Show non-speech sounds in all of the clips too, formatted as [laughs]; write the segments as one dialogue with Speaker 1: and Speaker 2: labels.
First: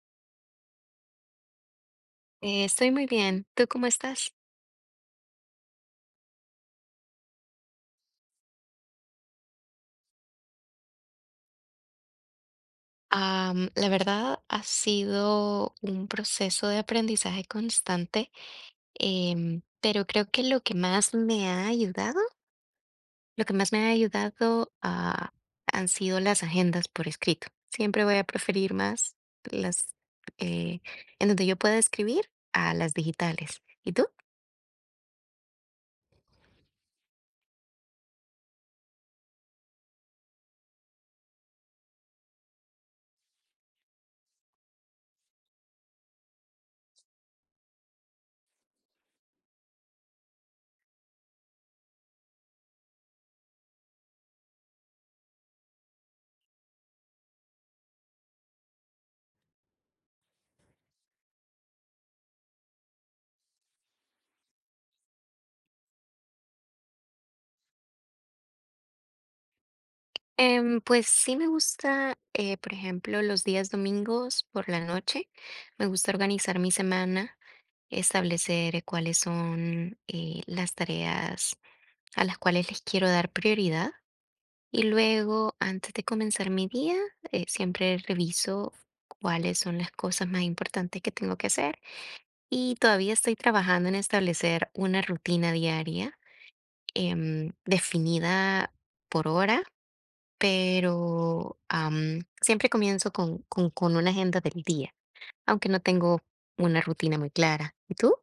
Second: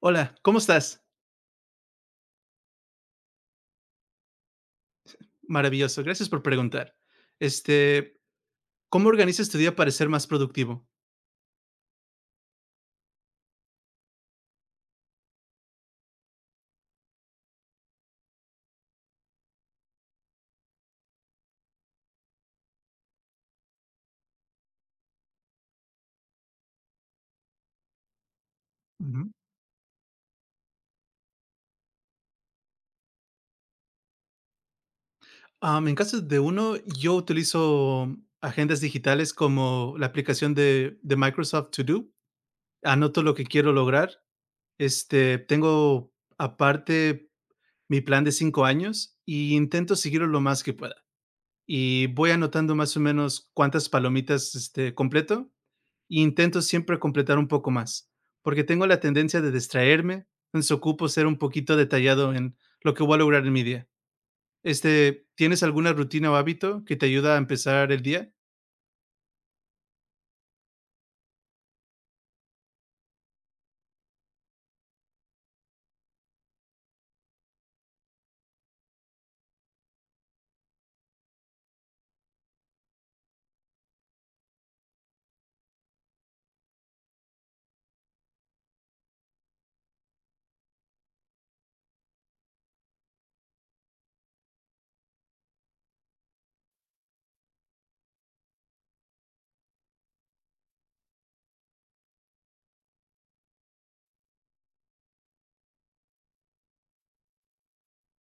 Speaker 1: Hola, ¿cómo estás?
Speaker 2: Estoy muy bien. ¿Tú cómo estás?
Speaker 1: Maravilloso, gracias por preguntar. Este, ¿Cómo organizas tu día para ser más productivo?
Speaker 2: La verdad ha sido un proceso de aprendizaje constante, pero creo que lo que más me ha ayudado, han sido las agendas por escrito. Siempre voy a preferir más
Speaker 1: Ujú.
Speaker 2: las, eh, en donde yo pueda escribir, a las digitales. ¿Y tú?
Speaker 1: En caso de uno, yo utilizo agendas digitales como la aplicación de Microsoft To Do. Anoto lo que quiero lograr. Tengo aparte mi plan de 5 años y intento seguirlo lo más que pueda. Y voy anotando más o menos cuántas palomitas, completo, e intento siempre completar un poco más, porque tengo la tendencia de distraerme, entonces ocupo ser un poquito detallado en lo que voy a lograr en mi día. ¿Tienes alguna rutina o hábito que te ayuda a empezar el día?
Speaker 2: Pues sí me gusta, por ejemplo, los días domingos por la noche. Me gusta organizar mi semana, establecer cuáles son las tareas a las cuales les quiero dar prioridad. Y luego, antes de comenzar mi día, siempre reviso cuáles son las cosas más importantes que tengo que hacer. Y todavía estoy trabajando en establecer una rutina diaria definida por hora, pero siempre comienzo con una agenda del día, aunque no tengo una rutina muy clara. ¿Y tú?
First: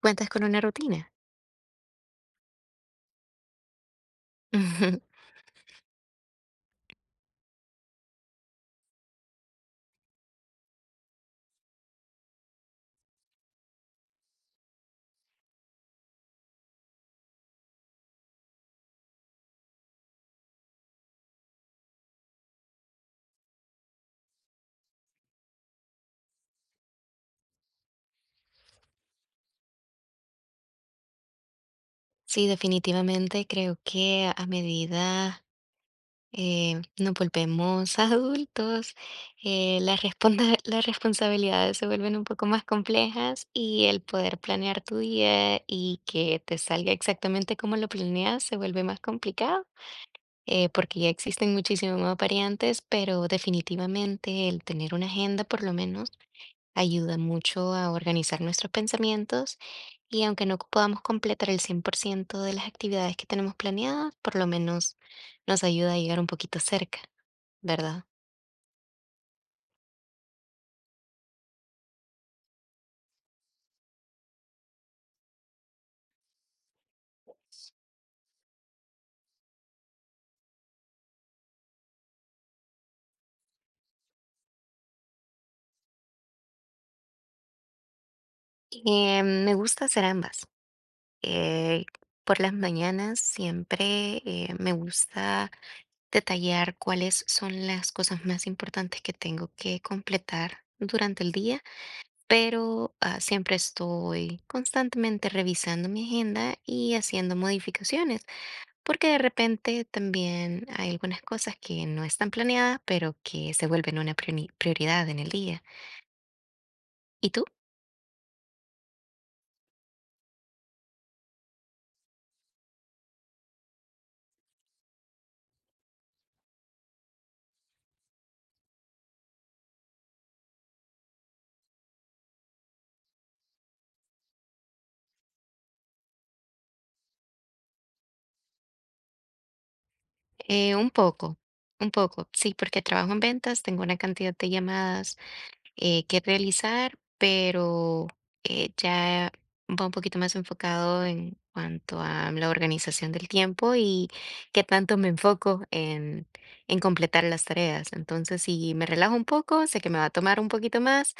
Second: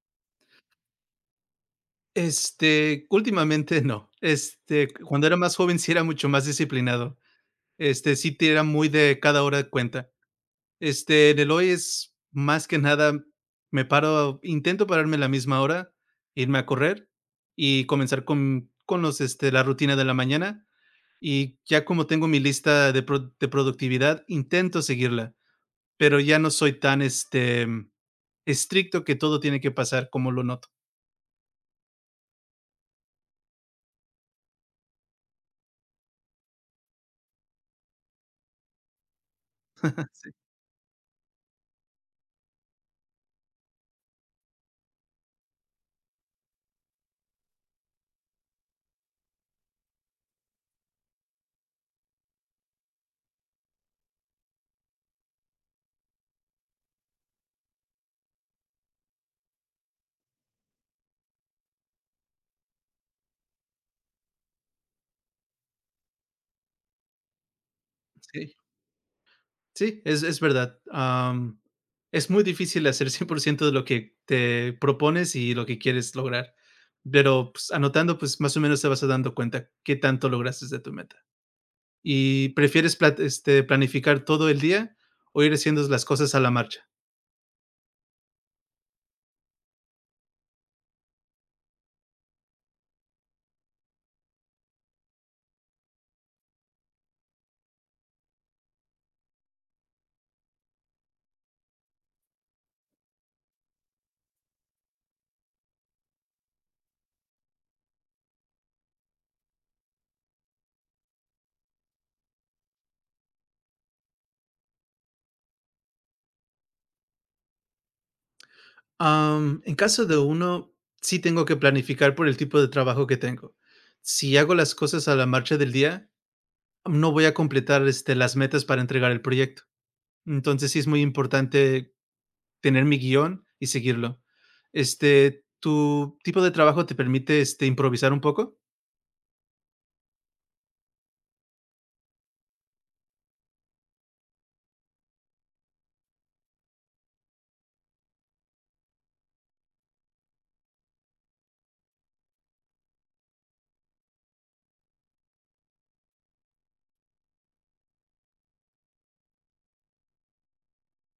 Speaker 2: ¿Cuentas con una rutina?
Speaker 1: Últimamente [laughs] no.
Speaker 2: [laughs]
Speaker 1: Cuando era más joven sí era mucho más disciplinado. Sí tira muy de cada hora de cuenta. En el hoy es más que nada, me paro intento pararme a la misma hora, irme a correr y comenzar con la rutina de la mañana, y ya como tengo mi lista de productividad, intento seguirla, pero ya no soy tan, estricto que todo tiene que pasar como lo noto.
Speaker 2: Sí, definitivamente creo que a medida nos volvemos [laughs] adultos, las responsabilidades se vuelven un poco más complejas y el poder planear tu día y que te salga exactamente como lo planeas se vuelve más complicado, porque ya existen muchísimas más variantes, pero definitivamente el tener una agenda por lo menos ayuda mucho a organizar nuestros pensamientos y aunque no podamos completar el 100% de las actividades que tenemos planeadas, por lo menos nos ayuda a llegar un poquito cerca, ¿verdad?
Speaker 1: Sí. Sí, es verdad. Es muy difícil hacer 100% de lo que te propones y lo que quieres lograr, pero pues, anotando, pues más o menos te vas dando cuenta qué tanto lograste de tu meta. ¿Y prefieres planificar todo el día o ir haciendo las cosas a la marcha?
Speaker 2: Me gusta hacer ambas. Eh, por las mañanas siempre me gusta detallar cuáles son las cosas más importantes que tengo que completar durante el día, pero siempre estoy constantemente revisando mi agenda y haciendo modificaciones. Porque de repente también hay algunas cosas que no están planeadas, pero que se vuelven una prioridad en el día. ¿Y tú?
Speaker 1: En caso de uno, sí tengo que planificar por el tipo de trabajo que tengo. Si hago las cosas a la marcha del día, no voy a completar las metas para entregar el proyecto. Entonces sí es muy importante tener mi guión y seguirlo. ¿Tu tipo de trabajo te permite, improvisar un poco?
Speaker 2: Un poco, un poco, sí, porque trabajo en ventas, tengo una cantidad de llamadas que realizar, pero ya va un poquito más enfocado en cuanto a la organización del tiempo y qué tanto me enfoco en completar las tareas. Entonces, si me relajo un poco, sé que me va a tomar un poquito más.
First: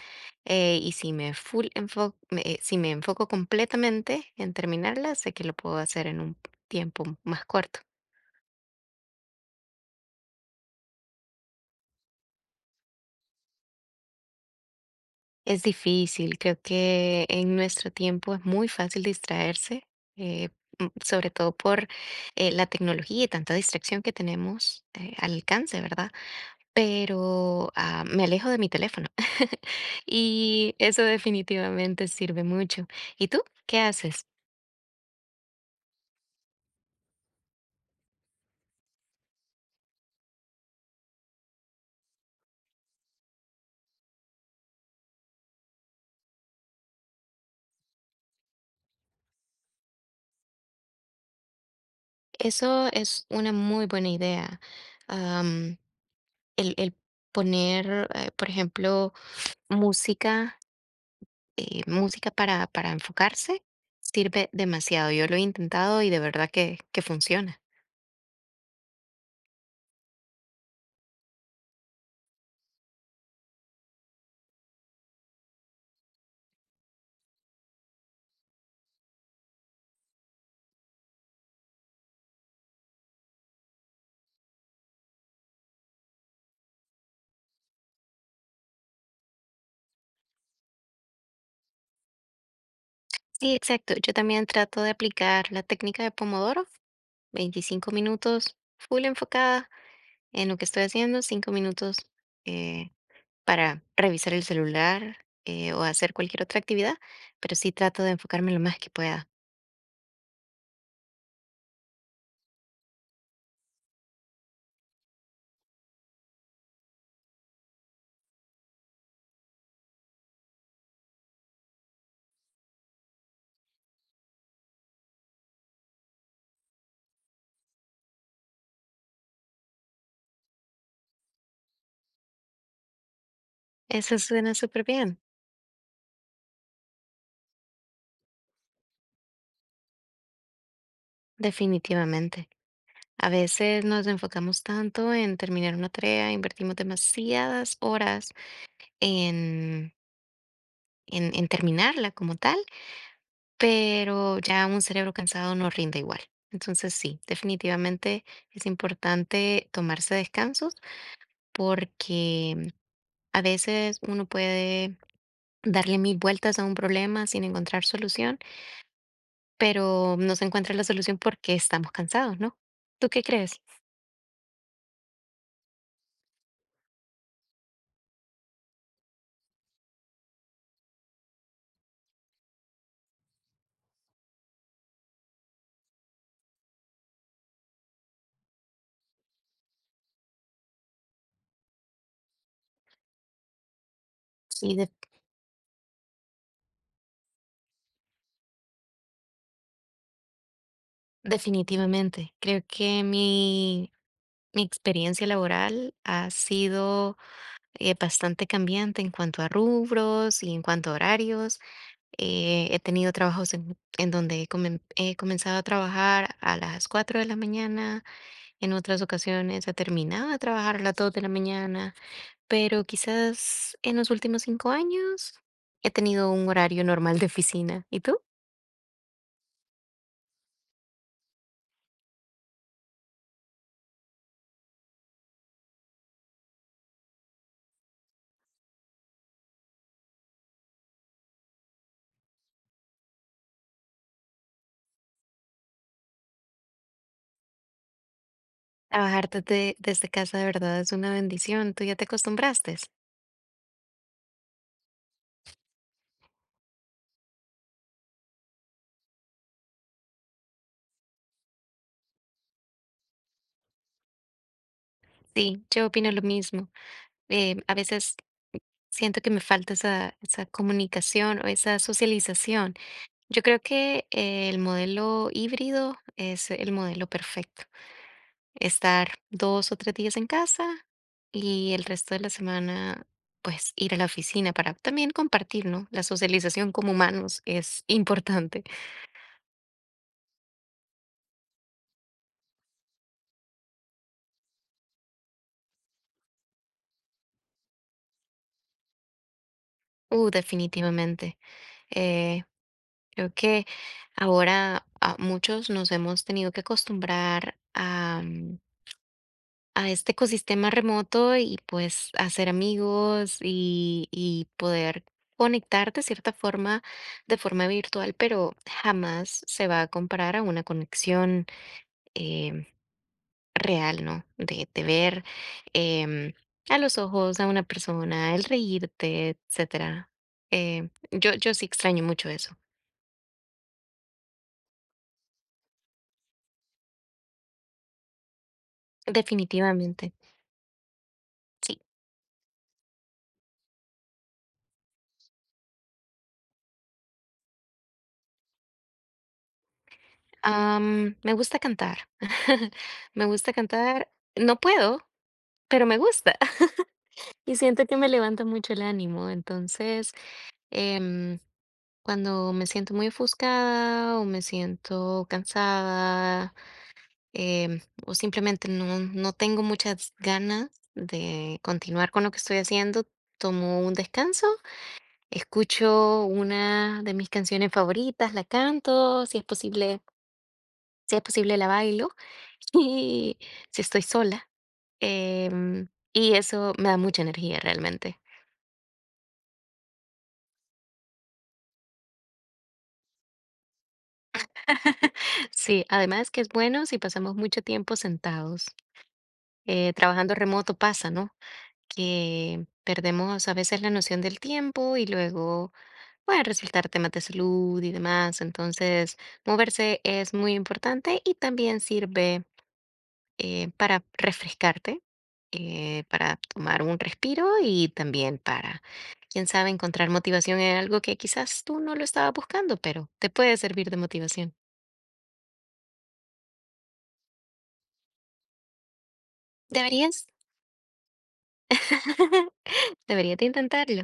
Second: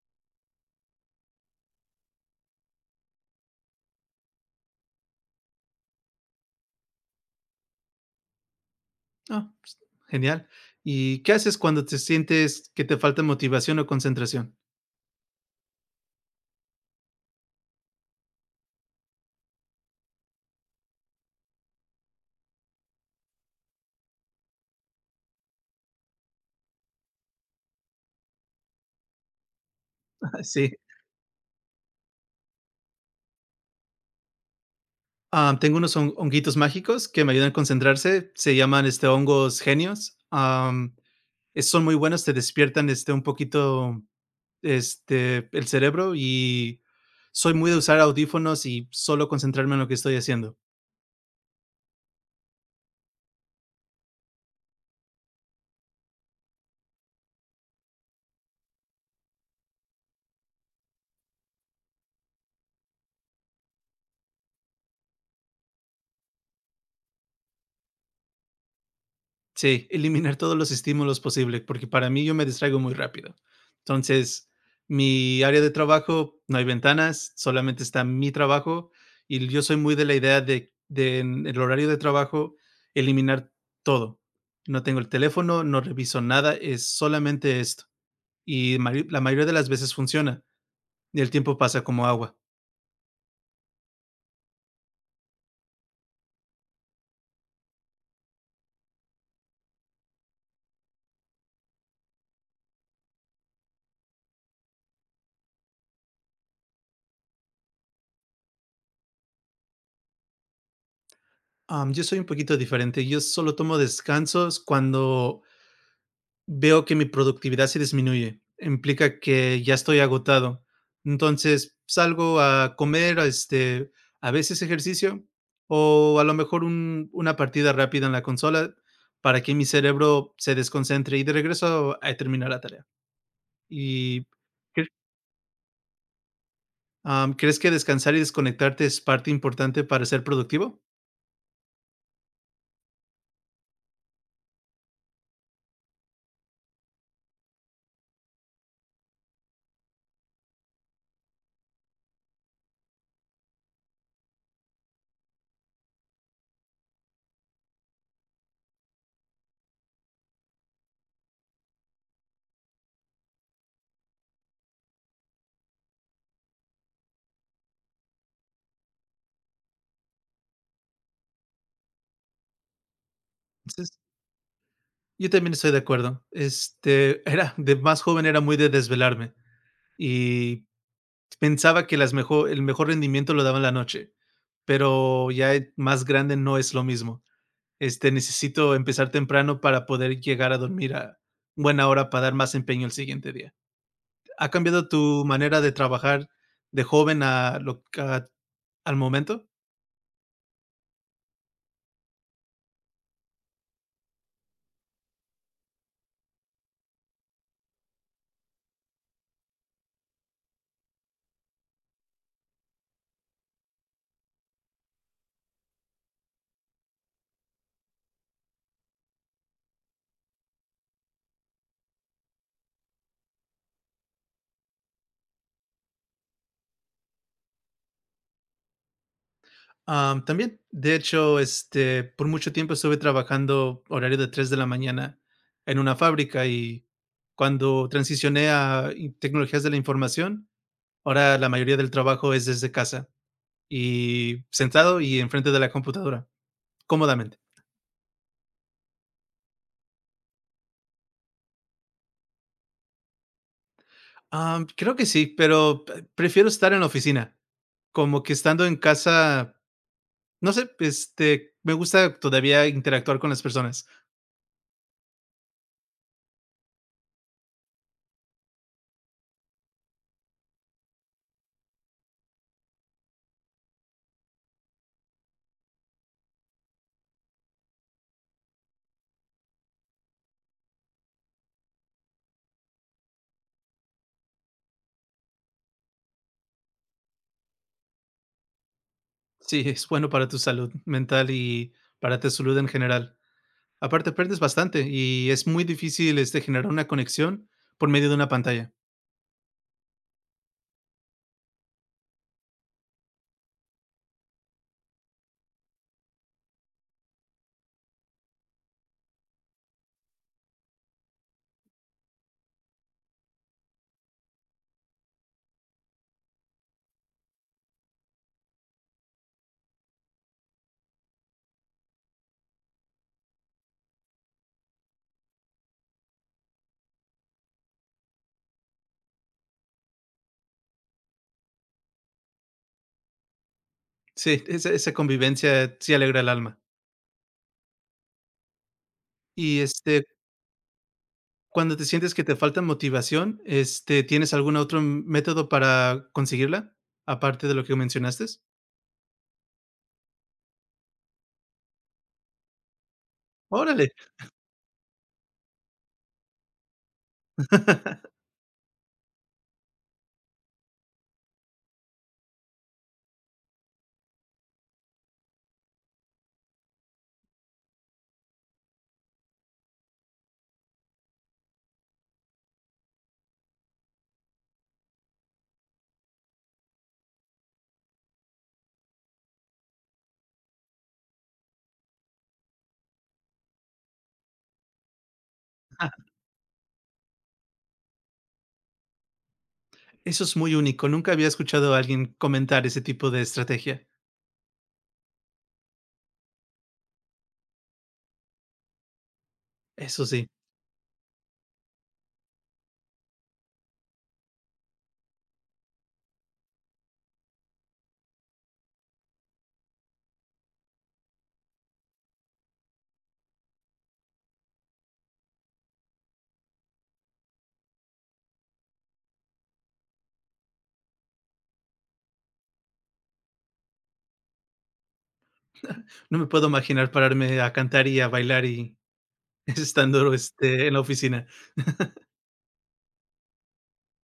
Speaker 2: Y si me si me enfoco completamente en terminarlas, sé que lo puedo hacer en un tiempo más corto.
Speaker 1: Ah, pues, genial. ¿Y qué haces cuando te sientes que te falta motivación o concentración?
Speaker 2: Es difícil, creo que en nuestro tiempo es muy fácil distraerse, eh, sobre todo por la tecnología y tanta distracción que tenemos al alcance, ¿verdad? Pero me alejo de mi teléfono [laughs]
Speaker 1: [laughs] Sí.
Speaker 2: y eso definitivamente sirve mucho. ¿Y tú qué haces?
Speaker 1: Ah, tengo unos honguitos mágicos que me ayudan a concentrarse. Se llaman hongos genios. Son muy buenos, te despiertan un poquito el cerebro y soy muy de usar audífonos y solo concentrarme en lo que estoy haciendo.
Speaker 2: Eso es una muy buena idea. Am, el poner, por ejemplo, música, música para enfocarse sirve demasiado. Yo lo he intentado y de verdad que funciona.
Speaker 1: Sí, eliminar todos los estímulos posible, porque para mí yo me distraigo muy rápido. Entonces, mi área de trabajo, no hay ventanas, solamente está mi trabajo y yo soy muy de la idea de en el horario de trabajo eliminar todo. No tengo el teléfono, no reviso nada, es solamente esto. Y la mayoría de las veces funciona y el tiempo pasa como agua.
Speaker 2: Sí, exacto. Yo también trato de aplicar la técnica de Pomodoro: 25 minutos full enfocada en lo que estoy haciendo, 5 minutos eh, para revisar el celular, o hacer cualquier otra actividad, pero sí trato de enfocarme lo más que pueda.
Speaker 1: Yo soy un poquito diferente, yo solo tomo descansos cuando veo que mi productividad se disminuye, implica que ya estoy agotado. Entonces, salgo a comer, a veces ejercicio o a lo mejor una partida rápida en la consola para que mi cerebro se desconcentre y de regreso a terminar la tarea.
Speaker 2: Eso
Speaker 1: ¿Y
Speaker 2: suena súper
Speaker 1: cre-
Speaker 2: bien,
Speaker 1: crees que descansar y desconectarte es parte importante para ser productivo?
Speaker 2: definitivamente. A veces nos enfocamos tanto en terminar una tarea, invertimos demasiadas horas en, en terminarla como tal, pero ya un cerebro cansado no rinde igual. Entonces sí, definitivamente es importante tomarse descansos porque a veces uno puede darle mil vueltas a un problema sin encontrar solución, pero no se encuentra la solución porque estamos cansados, ¿no? ¿Tú qué crees?
Speaker 1: Sí, yo también estoy de acuerdo. Era de más joven era muy de desvelarme y pensaba que las mejor el mejor rendimiento lo daba en la noche, pero ya más grande no es lo mismo. Necesito empezar temprano para poder llegar a dormir a buena hora para dar más empeño el siguiente día. ¿Ha
Speaker 2: Sí,
Speaker 1: cambiado tu manera de trabajar de joven a lo a al momento?
Speaker 2: definitivamente. Creo que mi experiencia laboral ha sido bastante cambiante en cuanto a rubros y en cuanto a horarios. He tenido trabajos en donde he comenzado a trabajar a las 4 de la mañana, en otras ocasiones he terminado de trabajar a las 2 de la mañana, pero quizás en los últimos 5 años he tenido un horario normal de oficina. ¿Y tú?
Speaker 1: También, de hecho, por mucho tiempo estuve trabajando horario de 3 de la mañana en una fábrica y cuando transicioné a i tecnologías de la información, ahora la mayoría del trabajo es desde casa y sentado y enfrente de la computadora, cómodamente.
Speaker 2: Trabajar desde casa de verdad es una bendición. ¿Tú ya te acostumbraste?
Speaker 1: Creo que sí, pero p prefiero estar en la oficina, como que estando en casa, no sé, me gusta todavía interactuar con las personas.
Speaker 2: Sí, yo opino lo mismo. A veces siento que me falta esa comunicación o esa socialización. Yo creo que el modelo híbrido es el modelo perfecto. Estar 2 o 3 días en casa y el resto de la semana, pues, ir a la oficina para también compartir, ¿no? La socialización como humanos es importante.
Speaker 1: Sí, es bueno para tu salud mental y para tu salud en general. Aparte, aprendes bastante y es muy difícil, generar una conexión por medio de una pantalla.
Speaker 2: Definitivamente. Eh, Creo que ahora a muchos nos hemos tenido que acostumbrar a este ecosistema remoto y pues hacer amigos y poder conectar de cierta forma, de forma virtual, pero jamás se va a comparar a una conexión em, real, ¿no? De ver em, a los ojos a una persona, el reírte, etcétera. Yo sí extraño mucho eso,
Speaker 1: Sí, esa convivencia sí alegra el alma. Y
Speaker 2: definitivamente.
Speaker 1: cuando
Speaker 2: Sí.
Speaker 1: te sientes que te falta motivación, ¿tienes algún otro método para conseguirla, aparte de lo que mencionaste?
Speaker 2: Me gusta cantar. [laughs] Me gusta
Speaker 1: Órale,
Speaker 2: cantar. No puedo, pero me gusta. Y siento que me
Speaker 1: [laughs]
Speaker 2: levanta mucho el ánimo. Entonces, em, cuando me siento muy ofuscada o me siento cansada, em, o simplemente no tengo muchas ganas de continuar con lo que estoy haciendo, tomo un descanso, escucho una de mis canciones favoritas, la canto, si es posible, si es posible la bailo, [laughs] y si estoy sola, em, y eso me da mucha energía realmente.
Speaker 1: eso es muy único. Nunca había escuchado a alguien comentar ese tipo de estrategia.
Speaker 2: [laughs] Sí, además que es bueno si pasamos mucho tiempo sentados.
Speaker 1: Eso sí,
Speaker 2: Trabajando remoto pasa, ¿no? Que perdemos a veces la noción del tiempo y luego pueden resultar temas de salud y demás. Entonces, moverse es muy importante y también sirve para refrescarte, para tomar un respiro y también para, quién sabe, encontrar motivación en algo que quizás tú no lo estabas buscando, pero te puede servir de motivación.
Speaker 1: no me puedo imaginar pararme a cantar y a bailar y [laughs] estando,
Speaker 2: Deberías.
Speaker 1: en la oficina. [laughs]
Speaker 2: [laughs] Deberías de intentarlo.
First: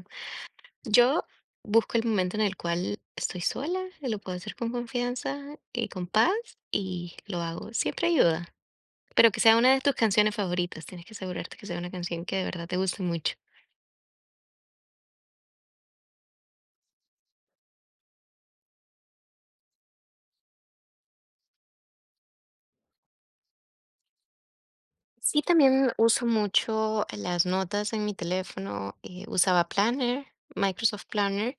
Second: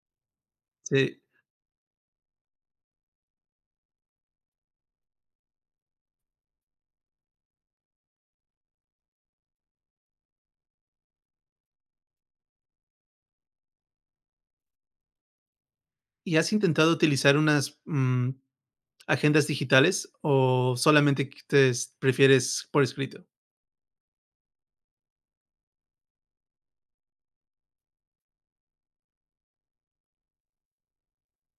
Speaker 1: Sí,
Speaker 2: Yo busco el momento en el cual estoy sola, lo puedo hacer con confianza y con paz y lo hago. Siempre ayuda. Pero que sea una de tus canciones favoritas. Tienes que asegurarte que sea una canción que de verdad te guste mucho.
Speaker 1: ¿y has intentado utilizar unas, agendas digitales o solamente que te prefieres por escrito?
Speaker 2: Sí, también uso mucho las notas en mi teléfono. Usaba Planner, Microsoft Planner.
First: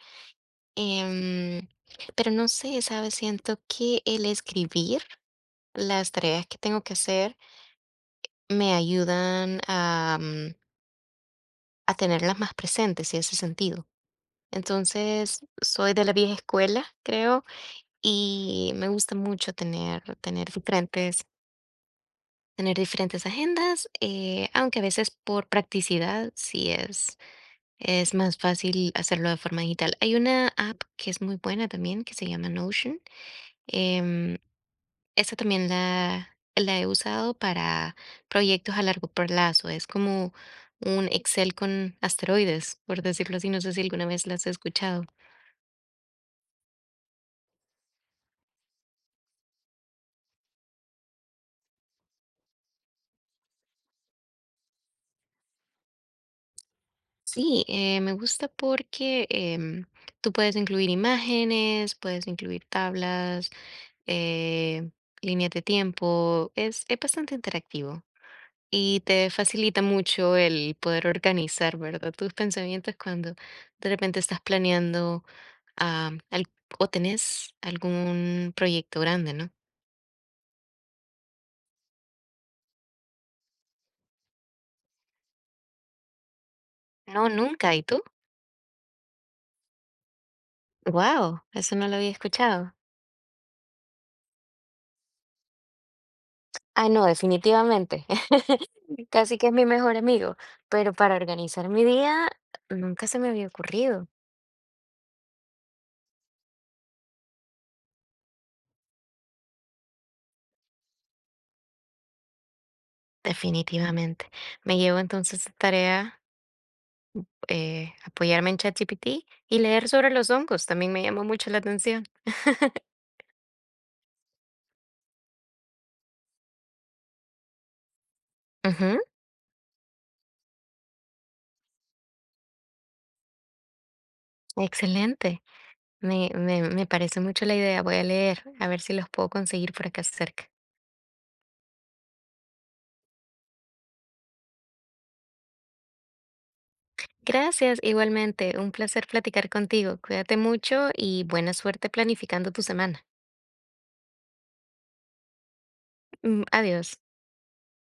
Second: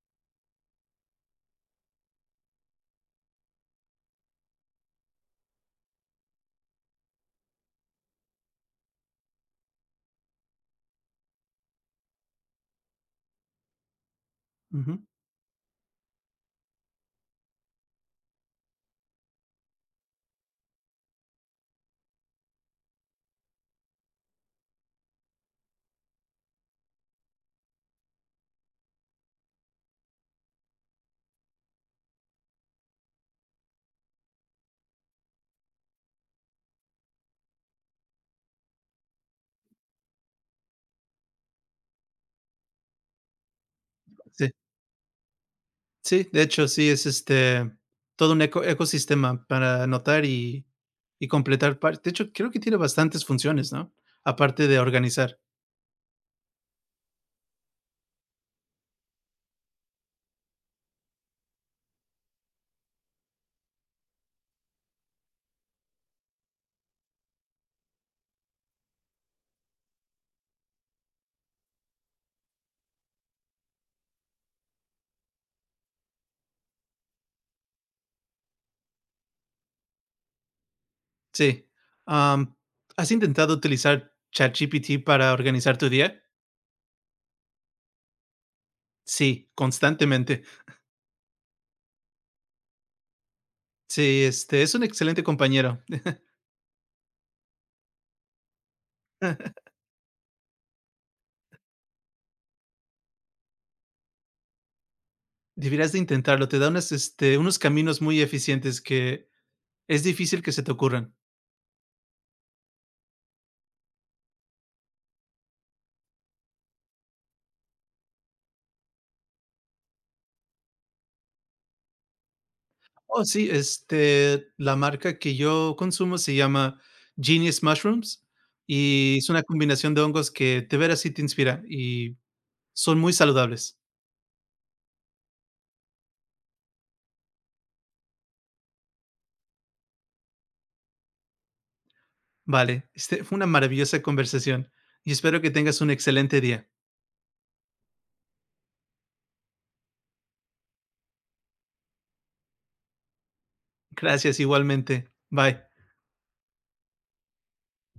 Speaker 2: em, pero no sé, ¿sabes? Siento que el escribir las tareas que tengo que hacer me ayudan a tenerlas más presentes y ese sentido.
Speaker 1: Ujú,
Speaker 2: Entonces, soy de la vieja escuela, creo, y me gusta mucho tener diferentes agendas, aunque a veces por practicidad sí es más fácil hacerlo de forma digital. Hay una app que es muy buena también, que se llama Notion. em, Esta también la he usado para proyectos a largo plazo. Es como un Excel con asteroides, por decirlo así. No sé si alguna vez las
Speaker 1: sí.
Speaker 2: has escuchado.
Speaker 1: Sí, de hecho, sí, todo un ecosistema para anotar y completar par de hecho, creo que tiene bastantes funciones, ¿no? Aparte de organizar.
Speaker 2: Sí, me gusta porque tú puedes incluir imágenes, puedes incluir tablas, eh, líneas de tiempo. Es bastante interactivo y te facilita mucho el poder organizar, ¿verdad? Tus pensamientos cuando de repente estás planeando, Ah, al- o tenés algún proyecto grande, ¿no?
Speaker 1: Sí, am, ¿has intentado utilizar ChatGPT para organizar tu día?
Speaker 2: No, nunca. ¿Y tú?
Speaker 1: Sí, constantemente.
Speaker 2: Wow, eso no lo había escuchado.
Speaker 1: Sí, es un excelente compañero.
Speaker 2: No, definitivamente. [laughs] Casi que es
Speaker 1: [laughs]
Speaker 2: mi mejor amigo, pero para organizar mi día nunca se me había ocurrido.
Speaker 1: Deberías de intentarlo, te da unos caminos muy eficientes que es difícil que se te ocurran.
Speaker 2: Definitivamente. Me llevo entonces de tarea apoyarme en ChatGPT y leer sobre los hongos. También me llamó mucho la atención.
Speaker 1: Oh, sí, la marca que yo consumo se llama Genius Mushrooms
Speaker 2: Ujú.
Speaker 1: y es una combinación de hongos que de veras sí te inspira y son muy saludables.
Speaker 2: Excelente. Me parece mucho la idea. Voy a leer a ver si los puedo conseguir por acá cerca.
Speaker 1: Vale, este fue una maravillosa conversación y espero que tengas un excelente día.
Speaker 2: Gracias, igualmente, un placer platicar contigo. Cuídate mucho y buena suerte planificando tu semana.
Speaker 1: Gracias igualmente. Bye.
Speaker 2: Adiós.